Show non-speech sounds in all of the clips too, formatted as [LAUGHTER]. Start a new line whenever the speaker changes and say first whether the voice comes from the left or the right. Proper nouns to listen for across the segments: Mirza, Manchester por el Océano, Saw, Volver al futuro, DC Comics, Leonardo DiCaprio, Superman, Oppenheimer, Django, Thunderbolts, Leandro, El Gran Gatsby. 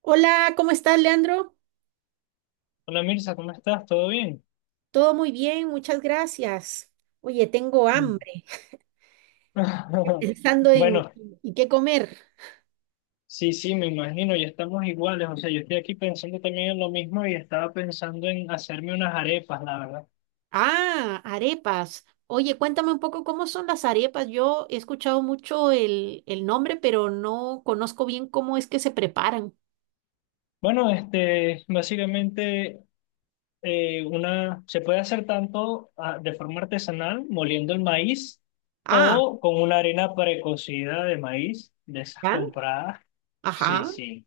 right: Hola, ¿cómo estás, Leandro?
left: Hola Mirza, ¿cómo estás? ¿Todo bien?
right: Todo muy bien, muchas gracias. Oye, tengo
left: Mm.
right: hambre, [LAUGHS]
left: [LAUGHS]
right: pensando en
left: Bueno,
right: ¿y qué comer?
left: sí, sí, me imagino, ya estamos iguales. O sea, yo estoy aquí pensando también en lo mismo y estaba pensando en hacerme unas arepas, la verdad.
right: Ah, arepas. Oye, cuéntame un poco cómo son las arepas. Yo he escuchado mucho el nombre, pero no conozco bien cómo es que se preparan.
left: Bueno, este, básicamente, una, se puede hacer tanto ah, de forma artesanal, moliendo el maíz,
right: Ah,
left: o con una harina precocida de maíz, de esas
right: ¿ya?
left: compradas. Sí,
right: Ajá,
left: sí.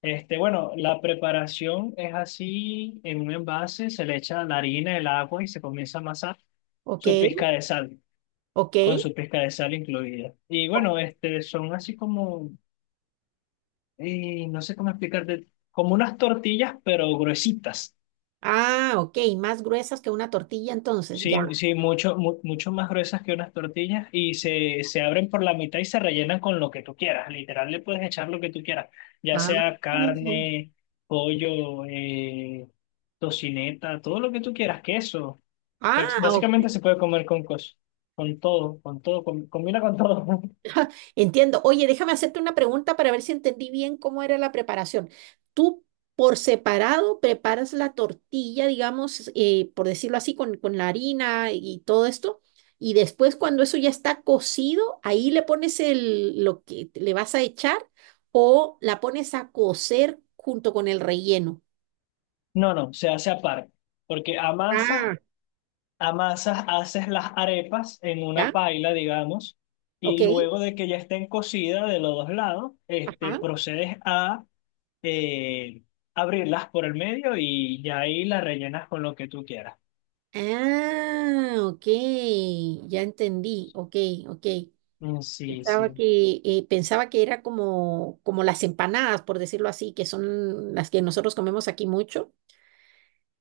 left: Este, bueno, la preparación es así, en un envase se le echa la harina, el agua y se comienza a amasar
right: ok,
left: su pizca de sal,
right: ok.
left: con su pizca de sal incluida. Y bueno, este, son así como, no sé cómo explicarte, como unas tortillas, pero gruesitas.
right: Ah, ok, más gruesas que una tortilla entonces,
left: Sí,
right: ya.
left: sí, mucho, mucho más gruesas que unas tortillas y se abren por la mitad y se rellenan con lo que tú quieras. Literal, le puedes echar lo que tú quieras, ya
right: Ah,
left: sea carne, pollo, tocineta, todo lo que tú quieras, queso.
right: ah,
left: Básicamente se puede comer con cosas, con todo, combina con todo. [LAUGHS]
right: entiendo. Oye, déjame hacerte una pregunta para ver si entendí bien cómo era la preparación. Tú por separado preparas la tortilla, digamos, por decirlo así, con la harina y todo esto. Y después cuando eso ya está cocido, ahí le pones el, lo que le vas a echar o la pones a cocer junto con el relleno.
left: No, no, se hace aparte, porque
right: Ah,
left: Amasas, haces las arepas en una
right: ¿ya?
left: paila, digamos,
right: ¿Ok?
left: y luego de que ya estén cocidas de los dos lados, este,
right: Ajá.
left: procedes a eh, abrirlas por el medio y ya ahí las rellenas con lo que tú quieras.
right: Ah, ok. Ya entendí. Ok, ok.
left: Mm, sí, sí.
right: Pensaba que era como, como las empanadas, por decirlo así, que son las que nosotros comemos aquí mucho.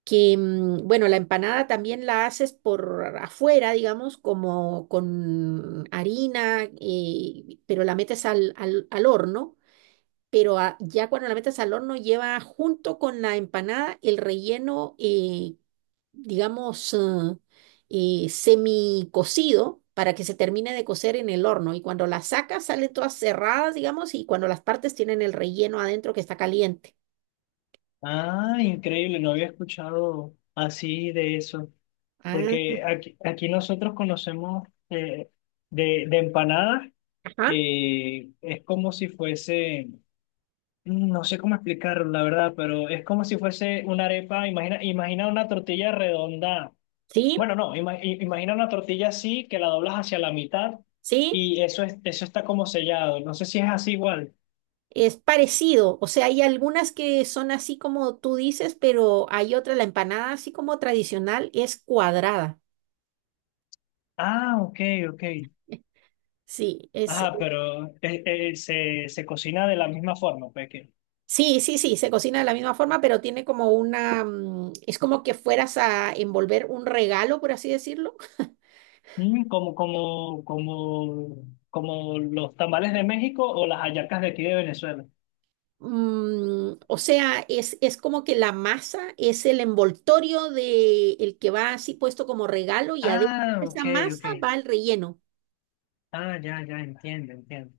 right: Que, mm, bueno, la empanada también la haces por afuera, digamos, como con harina, pero la metes al horno. Pero ya cuando la metes al horno lleva junto con la empanada el relleno, digamos, semi para que se termine de cocer en el horno. Y cuando las sacas, salen todas cerradas, digamos, y cuando las partes tienen el relleno adentro que está caliente.
left: Ah, increíble, no había escuchado así de eso,
right: Ah,
left: porque aquí nosotros conocemos de empanadas,
right: ajá,
left: es como si fuese. No sé cómo explicarlo, la verdad, pero es como si fuese una arepa. Imagina, imagina una tortilla redonda.
right: sí,
left: Bueno, no, imagina una tortilla así que la doblas hacia la mitad
right: sí,
left: y eso es, eso está como sellado. No sé si es así igual.
right: es parecido. O sea, hay algunas que son así como tú dices, pero hay otra, la empanada, así como tradicional, es cuadrada.
left: Ah, ok, ok.
right: [LAUGHS] Sí, es,
left: Ajá, pero se cocina de la misma forma, pues que
right: sí, sí, sí, se cocina de la misma forma, pero tiene como una, mm, es como que fueras a envolver un regalo, por así decirlo.
left: mm, como, como, como, como los tamales de México o las hallacas de aquí de Venezuela.
right: Mm, o sea, es como que la masa es el envoltorio de el que va así puesto como regalo y adentro
left: Ah,
right: de esa
left: ok,
right: masa
left: ok.
right: va el relleno,
left: Ah, ya, ya, entiendo, entiendo.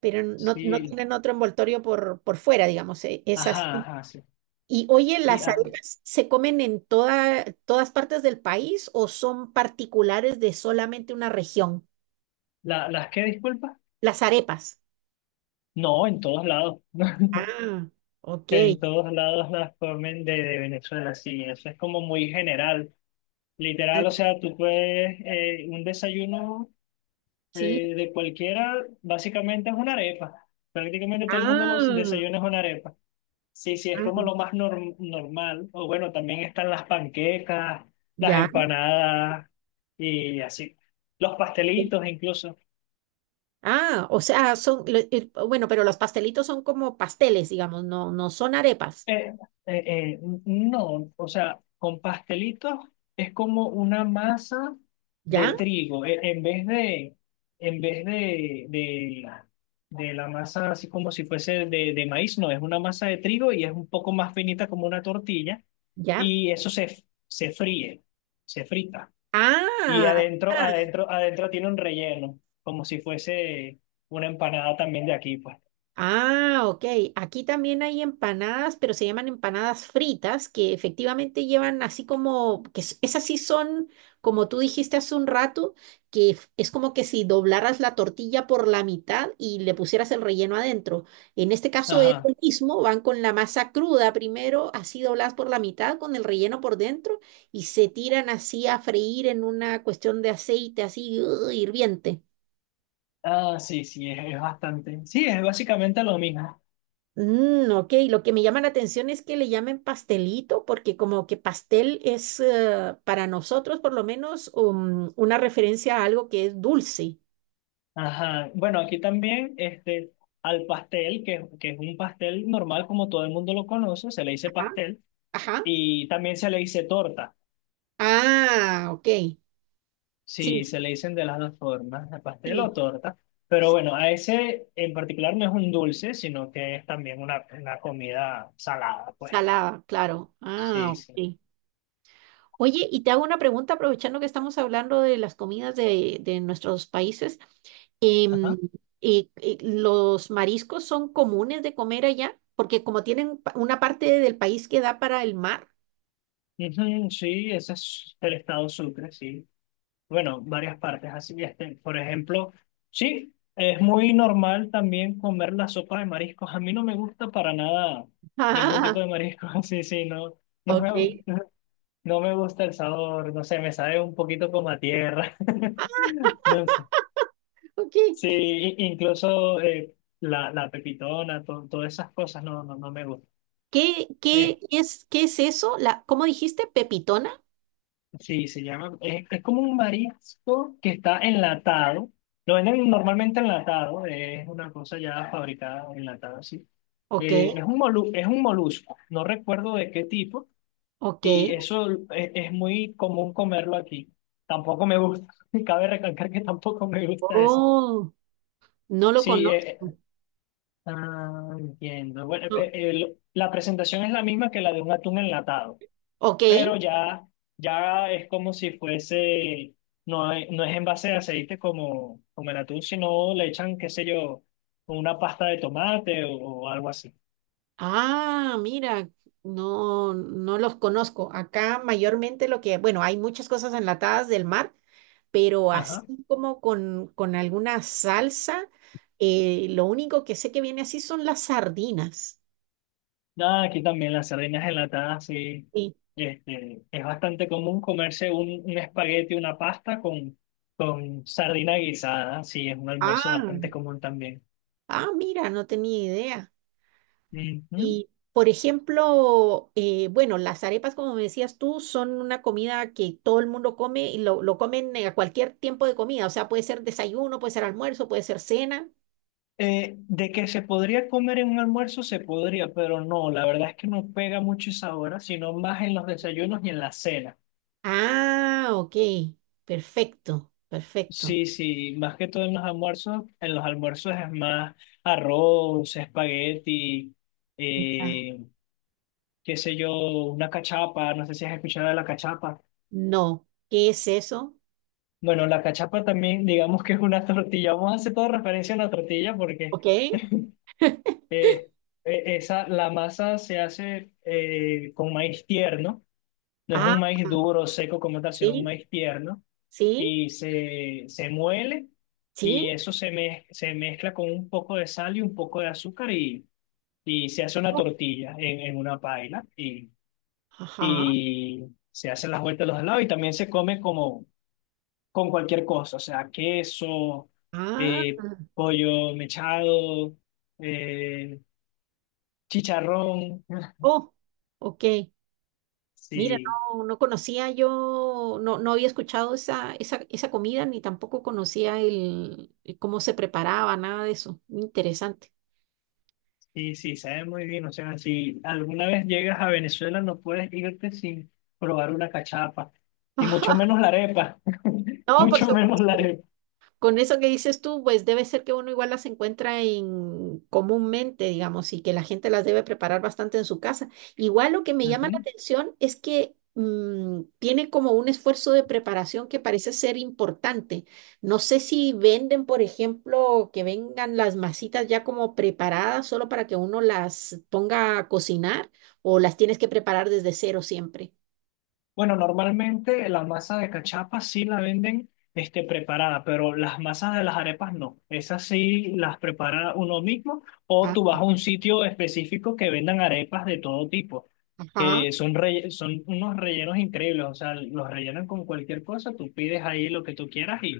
right: pero no, no
left: Sí.
right: tienen otro envoltorio por fuera, digamos, es
left: Ajá,
right: así.
left: ajá, sí.
right: Y oye,
left: Sí,
right: ¿las arepas se comen en toda, todas partes del país o son particulares de solamente una región?
left: ¿las qué, disculpa?
right: Las arepas.
left: No, en todos lados. [LAUGHS]
right: Ah, ok.
left: En todos lados las comen de Venezuela, sí. Eso es como muy general.
right: Ah,
left: Literal, o sea, tú puedes, un desayuno
right: sí.
left: de cualquiera, básicamente es una arepa. Prácticamente todo el mundo los
right: Ah,
left: desayunos es una arepa. Sí, sí, es como
right: ah,
left: lo más normal. O bueno, también están las panquecas, las
right: ya.
left: empanadas y así. Los pastelitos incluso.
right: Ah, o sea, son, bueno, pero los pastelitos son como pasteles, digamos, no, no son arepas.
left: Eh, eh, eh, no, o sea, con pastelitos es como una masa
right: ¿Ya?
left: de trigo. En vez de, en vez de, de, la, de la masa así como si fuese de, maíz, no, es una masa de trigo y es un poco más finita como una tortilla.
right: ¿Ya?
left: Y eso se fríe, se frita. Y
right: Ah,
left: adentro,
right: ya.
left: adentro, adentro tiene un relleno, como si fuese una empanada también de aquí, pues.
right: Ah, ok. Aquí también hay empanadas, pero se llaman empanadas fritas, que efectivamente llevan así como, que esas sí son, como tú dijiste hace un rato, que es como que si doblaras la tortilla por la mitad y le pusieras el relleno adentro. En este caso es lo
left: Ajá.
right: mismo, van con la masa cruda primero, así dobladas por la mitad, con el relleno por dentro, y se tiran así a freír en una cuestión de aceite así, ¡ugh! Hirviente.
left: Ah, sí, sí, es bastante. Sí, es básicamente lo mismo.
right: Mm, ok, lo que me llama la atención es que le llamen pastelito, porque como que pastel es para nosotros por lo menos una referencia a algo que es dulce.
left: Ajá. Bueno, aquí también, este, al pastel, que es un pastel normal como todo el mundo lo conoce, se le dice
right: Ajá.
left: pastel
right: Ajá.
left: y también se le dice torta.
right: Ah, ok. Sí,
left: Sí, se le dicen de las dos formas, de pastel
right: sí,
left: o torta. Pero
right: sí.
left: bueno, a ese en particular no es un dulce, sino que es también una comida salada, pues.
right: Salada, claro. Ah,
left: Sí, sí.
right: ok. Oye, y te hago una pregunta aprovechando que estamos hablando de las comidas de nuestros países.
left: Ajá.
right: Em, ¿Los mariscos son comunes de comer allá? Porque como tienen una parte del país que da para el mar. [LAUGHS]
left: Ujú, sí, ese es el estado Sucre, sí. Bueno, varias partes. Así, este, por ejemplo, sí, es muy normal también comer la sopa de mariscos. A mí no me gusta para nada ningún tipo
right: Ah,
left: de marisco. [LAUGHS] Sí, sí, no, no
right: ok,
left: me gusta, no me gusta el sabor. No sé, me sabe un poquito como a tierra. [LAUGHS] No sé.
right: ok.
left: Sí, incluso la pepitona, todas esas cosas no, no, no me gustan.
right: ¿Qué, qué es eso? La, ¿cómo dijiste? ¿Pepitona?
left: Sí, se llama, es como un marisco que está enlatado. Lo venden normalmente enlatado, es una cosa ya fabricada enlatada, sí.
right: Ok,
left: Es un molusco, no recuerdo de qué tipo,
right: ok.
left: y eso es muy común comerlo aquí. Tampoco me gusta, [LAUGHS] cabe recalcar que tampoco me gusta eso.
right: Oh, no lo
left: Sí,
right: conozco.
left: entiendo. Bueno,
right: No,
left: la presentación es la misma que la de un atún enlatado.
right: ok.
left: Pero ya, ya es como si fuese, no, no es en base de aceite como el atún, sino le echan, qué sé yo, una pasta de tomate o algo así.
right: Ah, mira, no, no los conozco. Acá mayormente lo que, bueno, hay muchas cosas enlatadas del mar, pero así
left: Ajá.
right: como con alguna salsa, lo único que sé que viene así son las sardinas.
left: Nada, aquí también las sardinas enlatadas, sí.
right: Sí.
left: Este, es bastante común comerse un espagueti, una pasta con sardina guisada, sí, es un almuerzo
right: Ah,
left: bastante común también.
right: ah, mira, no tenía idea.
left: Ujú.
right: Y, por ejemplo, bueno, las arepas, como me decías tú, son una comida que todo el mundo come y lo comen a cualquier tiempo de comida. O sea, puede ser desayuno, puede ser almuerzo, puede ser cena.
left: De que se podría comer en un almuerzo, se podría, pero no, la verdad es que no pega mucho esa hora, sino más en los desayunos y en la cena.
right: Ah, ok. Perfecto, perfecto.
left: Sí, sí, más que todo en los almuerzos es más arroz, espagueti,
right: Ah,
left: eh, qué sé yo, una cachapa, no sé si has escuchado de la cachapa.
right: no. ¿Qué es eso?
left: Bueno, la cachapa también, digamos que es una [LAUGHS] tortilla, vamos a hacer toda referencia a la tortilla porque
right: Ok.
left: eh, esa, la masa se hace con maíz tierno. No es
right: Ah,
left: un maíz duro, seco como tal, sino un
right: sí,
left: maíz tierno.
right: sí,
left: Y se muele y
right: sí.
left: eso se mezcla con un poco de sal y un poco de azúcar y se hace una
right: Oh,
left: tortilla en, una paila y,
right: ajá.
left: y se hacen las vueltas a los lados y también se come como con cualquier cosa, o sea, queso,
right: Ah,
left: eh, pollo mechado, eh, chicharrón. [LAUGHS]
right: oh, ok. Mira,
left: Sí.
right: no, no conocía yo, no, no había escuchado esa, esa, esa comida ni tampoco conocía el cómo se preparaba, nada de eso. Interesante.
left: Sí, sí, sabe muy bien. O sea, si alguna vez llegas a Venezuela, no puedes irte sin probar una cachapa. Y mucho
right: [LAUGHS]
left: menos la arepa. [LAUGHS]
right: No, por
left: Mucho menos la
right: supuesto.
left: arepa.
right: Con eso que dices tú, pues debe ser que uno igual las encuentra en comúnmente, digamos, y que la gente las debe preparar bastante en su casa. Igual lo que me llama la atención es que mm, tiene como un esfuerzo de preparación que parece ser importante. No sé si venden, por ejemplo, que vengan las masitas ya como preparadas solo para que uno las ponga a cocinar o las tienes que preparar desde cero siempre.
left: Bueno, normalmente la masa de cachapa sí la venden este, preparada, pero las masas de las arepas no. Esas sí las prepara uno mismo o
right: Ah,
left: tú vas a un sitio específico que vendan arepas de todo tipo,
right: ajá.
left: que son unos rellenos increíbles, o sea, los rellenan con cualquier cosa, tú pides ahí lo que tú quieras y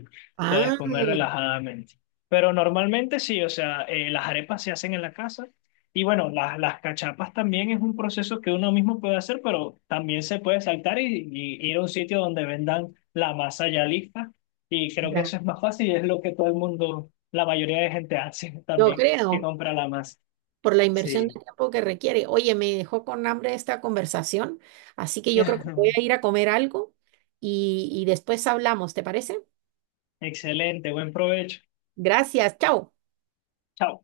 left: puedes
right: Ah,
left: comer relajadamente. Pero normalmente sí, o sea, las arepas se hacen en la casa y bueno, las cachapas también es un proceso que uno mismo puede hacer, pero también se puede saltar y ir a un sitio donde vendan la masa ya lista. Y creo que
right: ya.
left: eso es más fácil y es lo que todo el mundo, la mayoría de gente hace [LAUGHS]
right: Yo
left: también, que
right: creo.
left: compra la masa.
right: Por la inversión
left: Sí.
right: de tiempo que requiere. Oye, me dejó con hambre esta conversación, así que yo creo que voy a ir a
left: [LAUGHS]
right: comer algo y después hablamos, ¿te parece?
left: Excelente, buen provecho.
right: Gracias, chao.
left: Chao.